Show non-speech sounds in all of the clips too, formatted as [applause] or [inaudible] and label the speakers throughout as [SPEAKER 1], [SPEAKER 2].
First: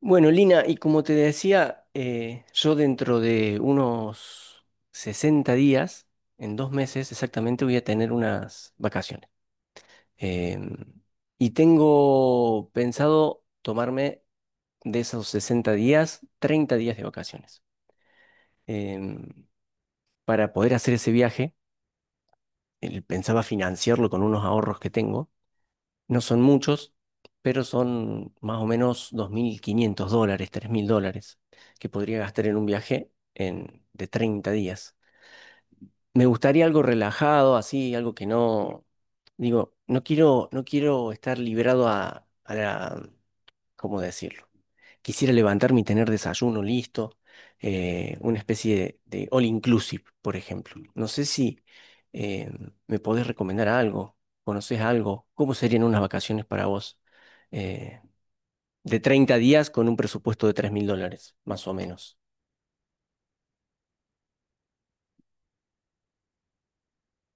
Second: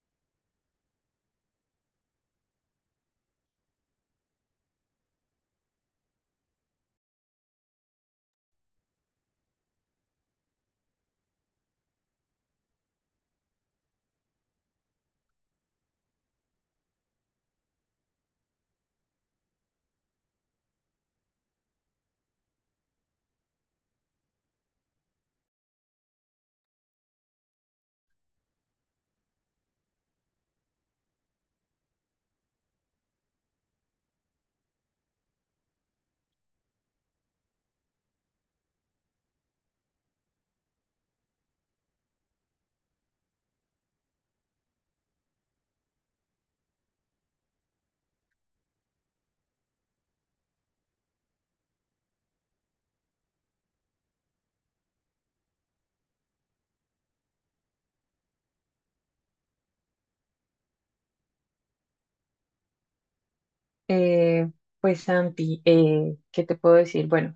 [SPEAKER 1] Bueno, Lina, y como te decía, yo dentro de unos 60 días, en 2 meses exactamente, voy a tener unas vacaciones. Em, y tengo pensado tomarme de esos 60 días, 30 días de vacaciones. Em, para poder hacer ese viaje, pensaba financiarlo con unos ahorros que tengo. No son muchos, pero son más o menos $2500, $3000 que podría gastar en un viaje de 30 días. Me gustaría algo relajado, así, algo que no, digo, no quiero estar librado a la, ¿cómo decirlo? Quisiera levantarme y tener desayuno listo, una especie de all inclusive, por ejemplo. No sé si eh, me podés recomendar algo, conoces algo, ¿cómo serían unas vacaciones para vos, eh, de 30 días con un presupuesto de $3000, más o menos?
[SPEAKER 2] Eh, pues Santi, ¿qué te puedo decir? Bueno,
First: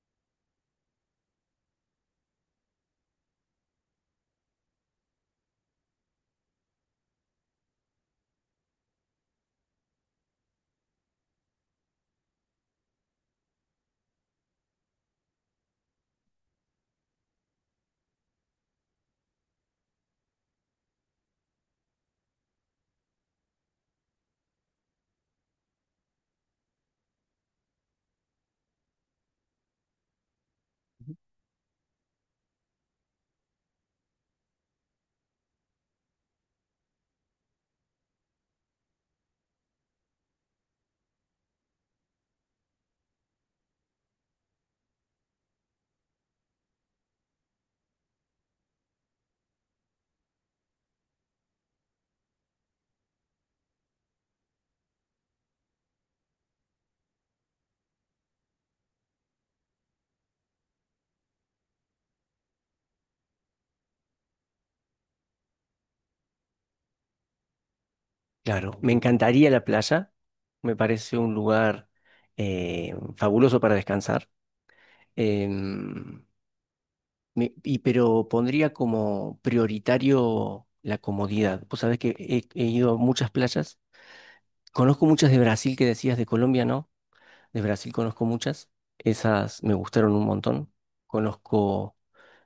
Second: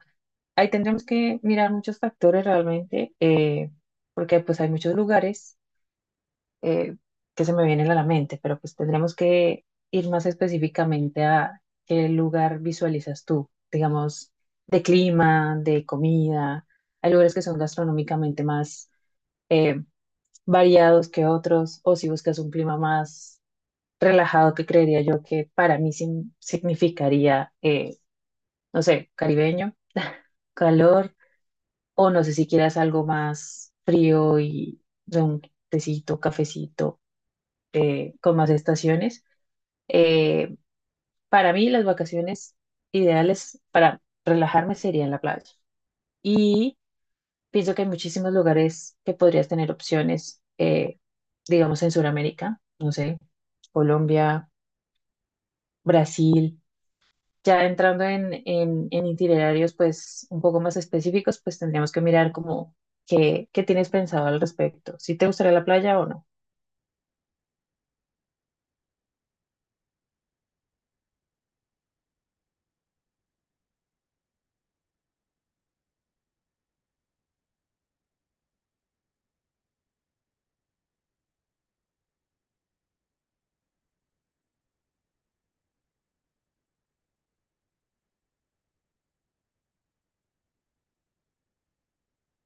[SPEAKER 2] ahí tendremos que mirar muchos factores realmente, porque pues hay muchos lugares eh, que se me vienen a la mente, pero pues tendremos que ir más específicamente a qué lugar visualizas tú, digamos, de clima, de comida. Hay lugares que son gastronómicamente más eh, variados que otros, o si buscas un clima más relajado, que creería yo que para mí significaría... no sé, caribeño, [laughs] calor, o no sé si quieras algo más frío y de un tecito, cafecito, con más estaciones. Eh, para mí las vacaciones ideales para relajarme serían la playa. Y pienso que hay muchísimos lugares que podrías tener opciones, digamos en Sudamérica, no sé, Colombia, Brasil. Ya entrando en itinerarios pues un poco más específicos, pues tendríamos que mirar como qué tienes pensado al respecto, si te gustaría la playa o no.
[SPEAKER 1] Claro, me encantaría la playa, me parece un lugar fabuloso para descansar. Em, y pero pondría como prioritario la comodidad. Vos sabés que he ido a muchas playas. Conozco muchas de Brasil que decías, de Colombia, ¿no? De Brasil conozco muchas. Esas me gustaron un montón. Conozco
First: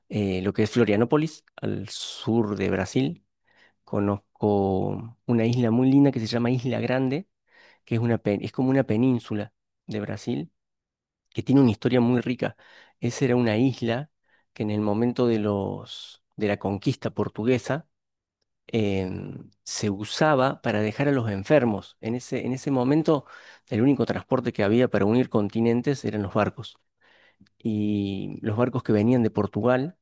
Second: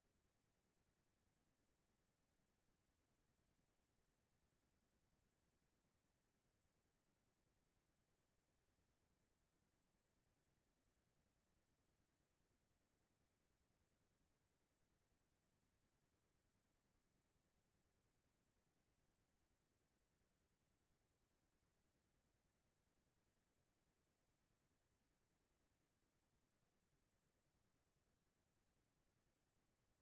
[SPEAKER 1] lo que es Florianópolis, al sur de Brasil. Conozco una isla muy linda que se llama Isla Grande, que es una es como una península de Brasil que tiene una historia muy rica. Esa era una isla que en el momento de la conquista portuguesa, se usaba para dejar a los enfermos. En ese momento el único transporte que había para unir continentes eran los barcos. Y los barcos que venían de Portugal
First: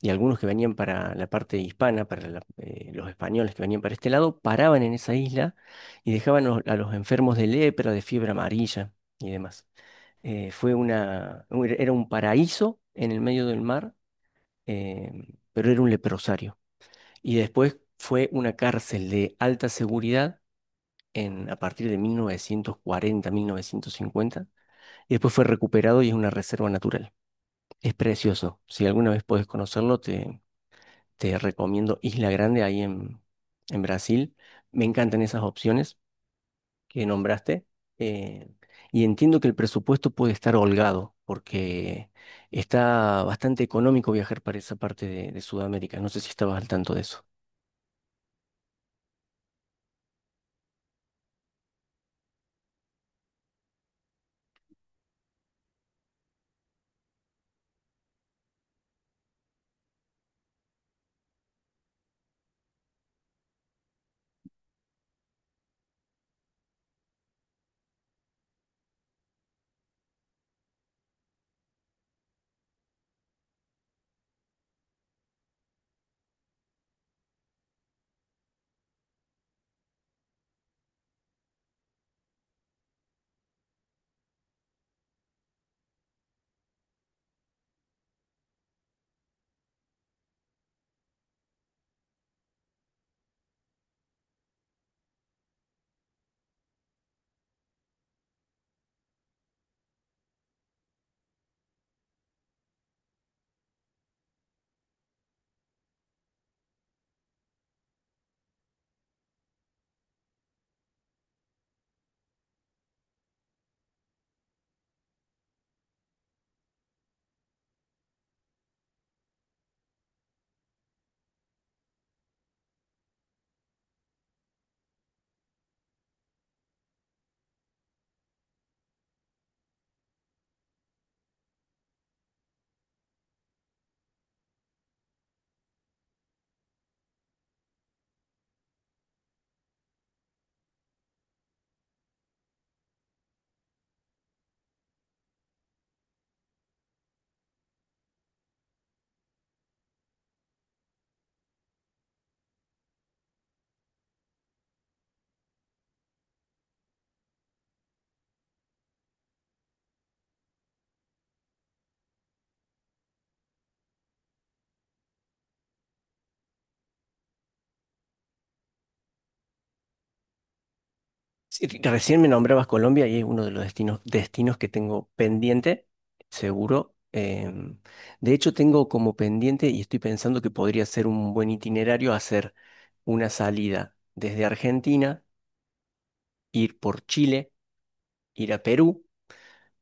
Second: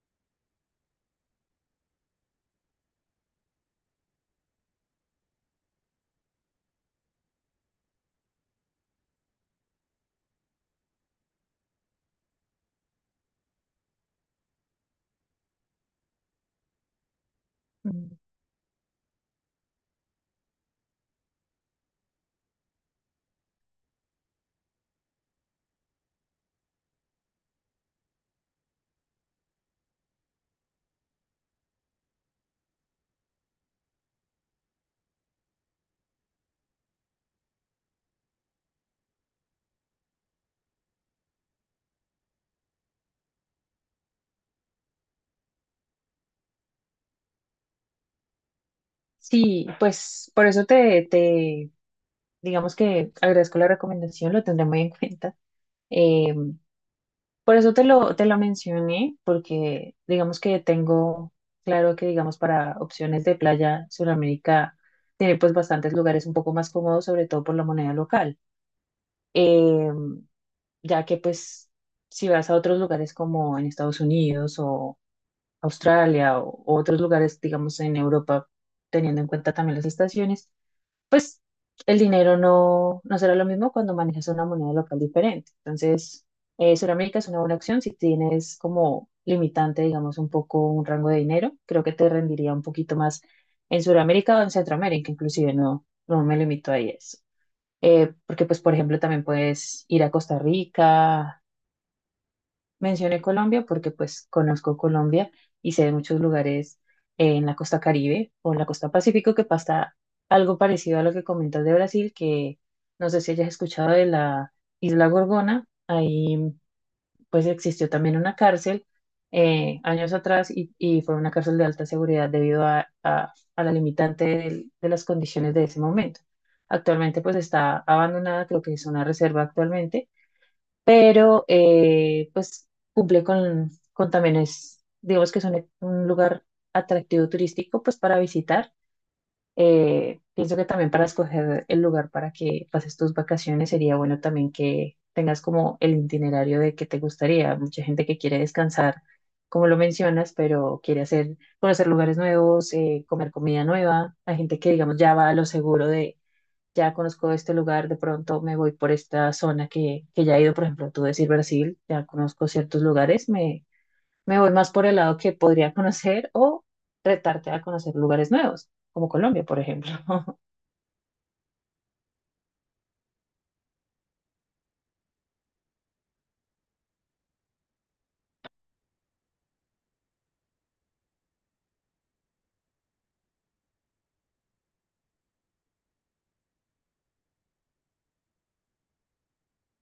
[SPEAKER 1] y algunos que venían para la parte hispana, los españoles que venían para este lado, paraban en esa isla y dejaban a los enfermos de lepra, de fiebre amarilla y demás. Eh, fue una, era un paraíso en el medio del mar, eh, pero era un leprosario. Y después
[SPEAKER 2] Mm.
[SPEAKER 1] fue una cárcel de alta seguridad a partir de 1940, 1950. Y después fue recuperado y es una reserva natural. Es precioso. Si alguna vez podés conocerlo, te recomiendo Isla Grande en Brasil. Me encantan esas opciones que nombraste. Eh, y entiendo que el presupuesto puede estar holgado, porque está bastante económico viajar para esa parte de Sudamérica. No sé si estabas al tanto de eso.
[SPEAKER 2] Sí, pues por eso te digamos que agradezco la recomendación, lo tendré muy en [laughs] cuenta. Eh, por eso te lo mencioné, porque digamos que tengo claro que digamos para opciones de playa, Sudamérica tiene pues bastantes lugares un poco más cómodos, sobre todo por la moneda local. Em, ya que pues si vas a otros lugares como en Estados Unidos o Australia o otros lugares, digamos en Europa, teniendo en cuenta también las estaciones, pues el dinero no, no será lo mismo cuando manejas una moneda local diferente. Entonces, Sudamérica es una buena opción si tienes como limitante, digamos, un poco un rango de dinero, creo que te rendiría un poquito más en Sudamérica o en Centroamérica, inclusive no, no me limito a eso. Porque, pues, por ejemplo, también puedes ir a Costa Rica, mencioné Colombia porque pues conozco Colombia y sé de muchos lugares en la costa Caribe o en la costa Pacífico que pasa algo parecido a lo que comentas de Brasil, que no sé si hayas escuchado de la Isla Gorgona, ahí pues existió también una cárcel años atrás y fue una cárcel de alta seguridad debido a, a la limitante de las condiciones de ese momento. Actualmente pues está abandonada, creo que es una reserva actualmente, pero pues cumple con también es, digamos que es un lugar atractivo turístico pues para visitar. Pienso que también para escoger el lugar para que pases tus vacaciones sería bueno también que tengas como el itinerario de que te gustaría. Mucha gente que quiere descansar, como lo mencionas, pero quiere hacer, conocer lugares nuevos, comer comida nueva. Hay gente que digamos ya va a lo seguro, ya conozco este lugar, de pronto me voy por esta zona que ya he ido, por ejemplo, tú decir Brasil, ya conozco ciertos lugares, me voy más por el lado que podría conocer o retarte a conocer lugares nuevos, como Colombia, por ejemplo. [laughs]
[SPEAKER 1] Sí, recién me nombrabas Colombia y es uno de los destinos que tengo pendiente, seguro. De hecho, tengo como pendiente y estoy pensando que podría ser un buen itinerario hacer una salida desde Argentina, ir por Chile, ir a Perú.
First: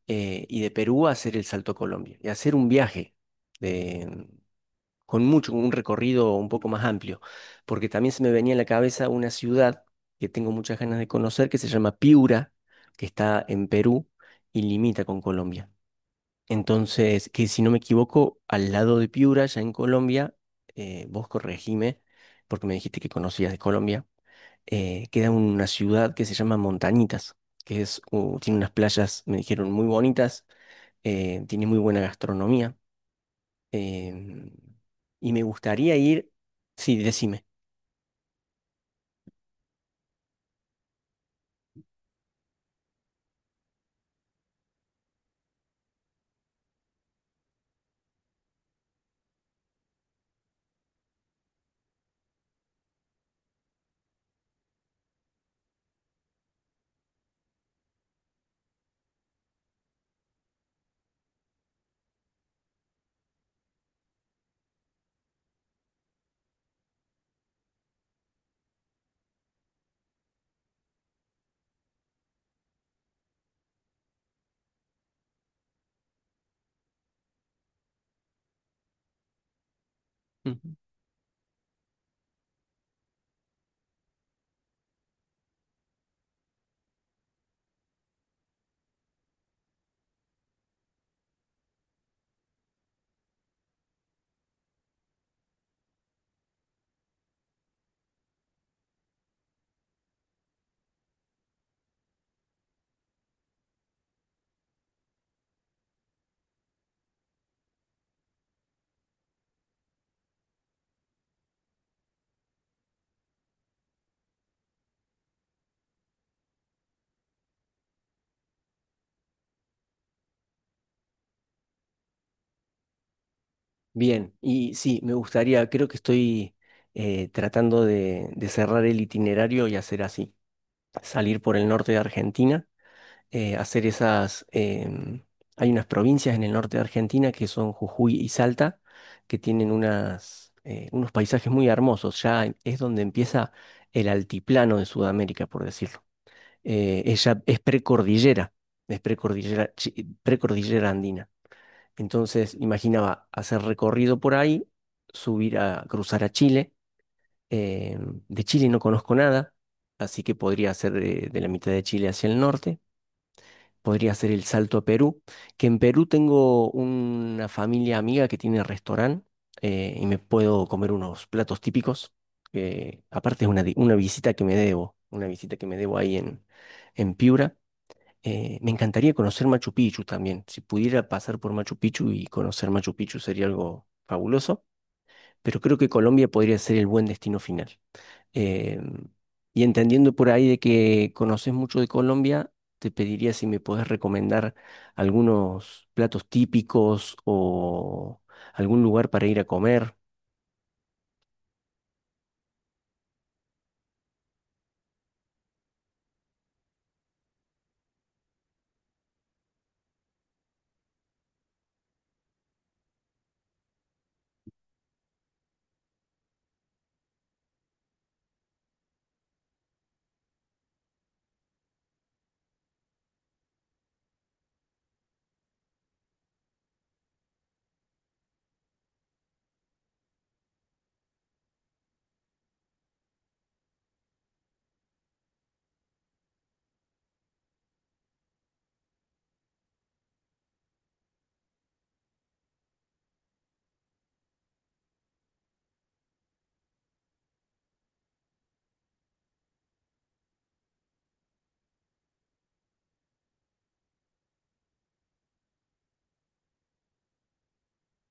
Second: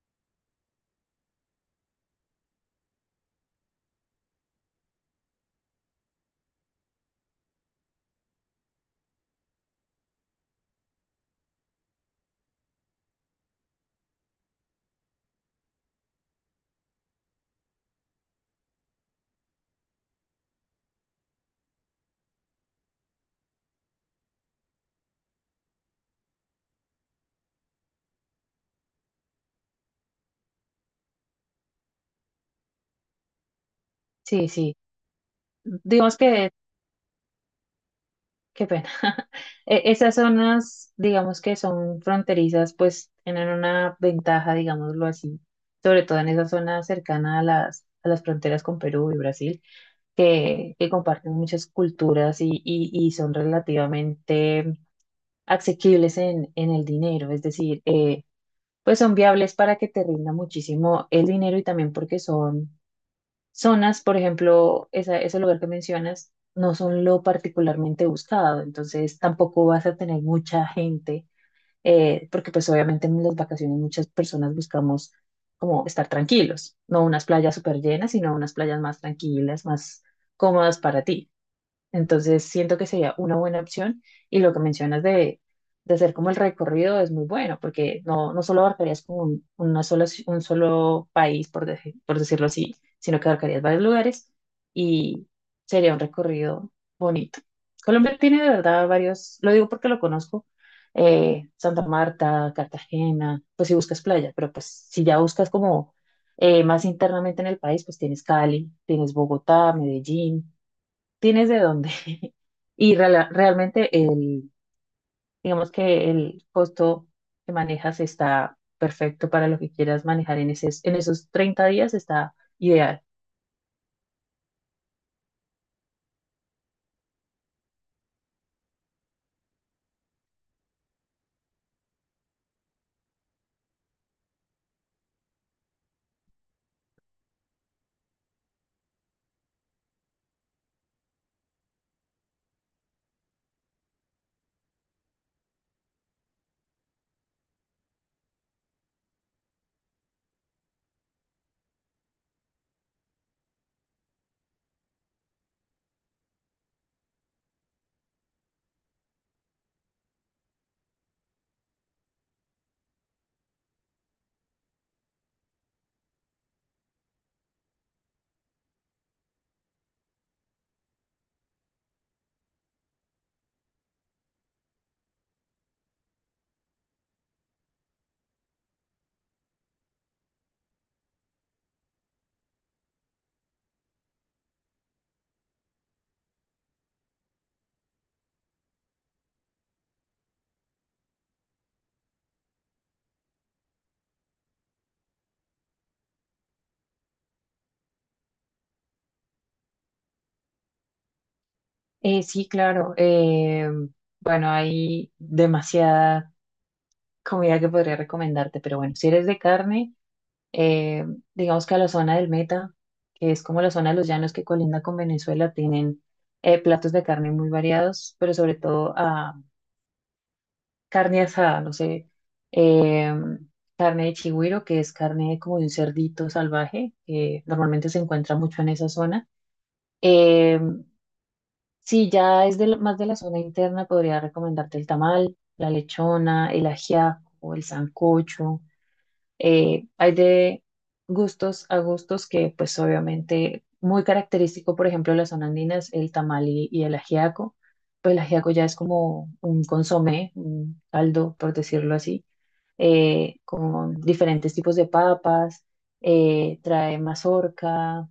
[SPEAKER 1] Y de Perú a hacer el salto a Colombia y hacer un viaje de- con mucho, un recorrido un poco más amplio, porque también se me venía en la cabeza una ciudad que tengo muchas ganas de conocer que se llama Piura, que está en Perú y limita con Colombia. Entonces, que si no me equivoco, al lado de Piura, ya en Colombia, vos corregime, porque me dijiste que conocías de Colombia, queda una ciudad que se llama Montañitas, tiene unas playas, me dijeron, muy bonitas, tiene muy buena gastronomía.
[SPEAKER 2] Sí,
[SPEAKER 1] em,
[SPEAKER 2] sí.
[SPEAKER 1] y me gustaría
[SPEAKER 2] Digamos
[SPEAKER 1] ir,
[SPEAKER 2] que,
[SPEAKER 1] sí, decime.
[SPEAKER 2] qué pena. [laughs] Esas zonas, digamos que son fronterizas, pues tienen una ventaja, digámoslo así, sobre todo en esa zona cercana a las fronteras con Perú y Brasil que comparten muchas culturas y, y son relativamente asequibles en el dinero, es decir, pues son viables para que te rinda muchísimo el dinero y también porque son zonas, por ejemplo, ese lugar que mencionas, no son lo particularmente buscado, entonces tampoco vas a tener mucha gente, porque pues obviamente en las vacaciones muchas personas buscamos como estar tranquilos, no unas playas súper llenas, sino unas playas más tranquilas, más
[SPEAKER 1] Ujú.
[SPEAKER 2] cómodas para ti. Entonces, siento que sería una buena opción y lo que mencionas de hacer como el recorrido es muy bueno porque no, no solo abarcarías como un, una sola un solo país, por, por decirlo así, sino que abarcarías varios lugares y sería un recorrido bonito. Colombia tiene de verdad varios, lo digo porque lo conozco, Santa Marta, Cartagena, pues si buscas playa, pero pues si ya buscas como más internamente en el país, pues tienes Cali, tienes Bogotá, Medellín, tienes de dónde. [laughs] Y realmente el, digamos que el costo que manejas está perfecto para lo que quieras manejar en esos 30 días, está ideal.
[SPEAKER 1] Bien, y sí, me gustaría, creo que estoy tratando de cerrar el itinerario y hacer así, salir por el norte de Argentina, eh, hacer esas, em, hay unas provincias en el norte de Argentina que son Jujuy y Salta, que tienen unas, unos paisajes muy hermosos, ya es donde empieza el altiplano de Sudamérica, por decirlo. Ella es precordillera, precordillera andina. Entonces imaginaba hacer recorrido por ahí, subir a cruzar a Chile. eh, de Chile no conozco nada, así que podría hacer de la mitad de Chile hacia el norte. Podría hacer el salto a Perú, que en Perú tengo una familia amiga que tiene restaurante, y me puedo comer unos platos típicos. Que aparte es una, una visita que me debo, una visita que me debo en Piura. Me encantaría conocer Machu Picchu también. Si pudiera pasar por Machu Picchu y conocer Machu Picchu sería algo fabuloso, pero creo que Colombia podría ser el buen destino final. Eh, y entendiendo por ahí de que conoces mucho de Colombia, te pediría si me podés recomendar algunos platos típicos o algún lugar para ir a comer.
[SPEAKER 2] Sí, claro. Bueno, hay demasiada comida que podría recomendarte, pero bueno, si eres de carne, eh, digamos que a la zona del Meta, que es como la zona de los llanos que colinda con Venezuela, tienen platos de carne muy variados, pero sobre todo carne asada, no sé, eh, carne de chigüiro, que es carne como de un cerdito salvaje, que normalmente se encuentra mucho en esa zona. Eh, si ya es de más de la zona interna, podría recomendarte el tamal, la lechona, el ajiaco, el sancocho. Hay de gustos a gustos que, pues obviamente, muy característico, por ejemplo, de la zona andina es el tamal y el ajiaco. Pues el ajiaco ya es como un consomé, un caldo, por decirlo así, con diferentes tipos de papas, trae mazorca,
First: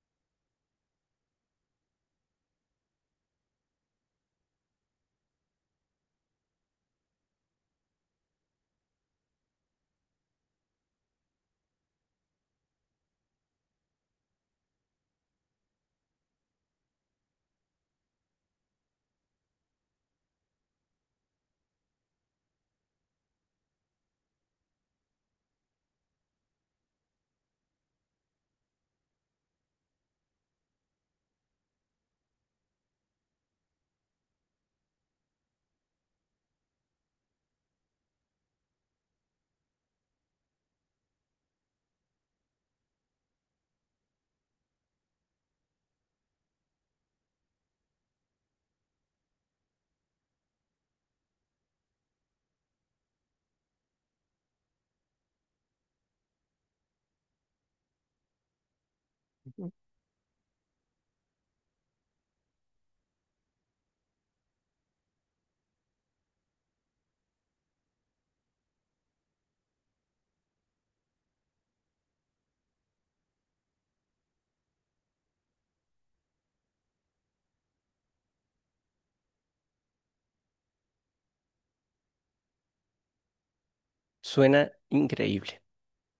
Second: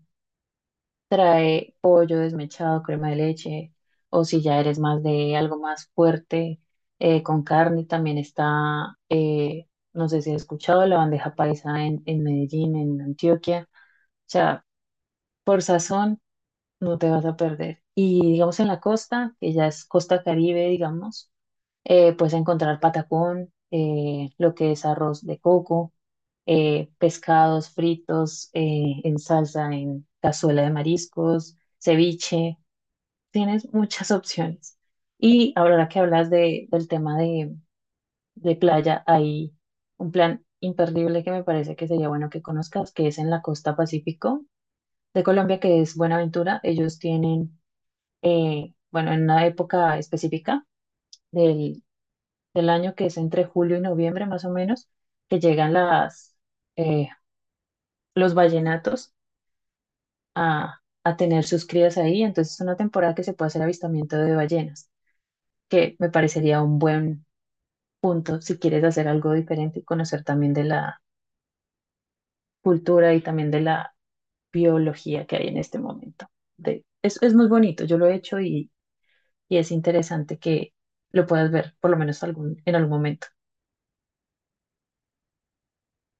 [SPEAKER 2] trae pollo desmechado, crema de leche, o si ya eres más de algo más fuerte, con carne también está, no sé si has escuchado, la bandeja paisa en Medellín, en Antioquia, o sea, por sazón no te vas a perder. Y digamos en la costa, que ya es costa Caribe, digamos, puedes encontrar patacón, lo que es arroz de coco, pescados fritos, en salsa, en cazuela de mariscos, ceviche. Tienes muchas [laughs] opciones. Y ahora que hablas de, del tema de playa, hay un plan imperdible que me parece que sería bueno que conozcas, que es en la costa Pacífico de Colombia, que es Buenaventura. Ellos tienen, bueno, en una época específica del, del año, que es entre julio y noviembre más o menos, que llegan las, eh, los vallenatos a tener sus crías ahí. Entonces es una temporada que se puede hacer avistamiento de ballenas, que me parecería un buen punto si quieres hacer algo diferente y conocer también de la cultura y también de la biología que hay en este momento. De, es muy bonito, yo lo he hecho y es interesante que lo puedas ver, por lo menos algún, en algún momento.
[SPEAKER 1] Suena increíble.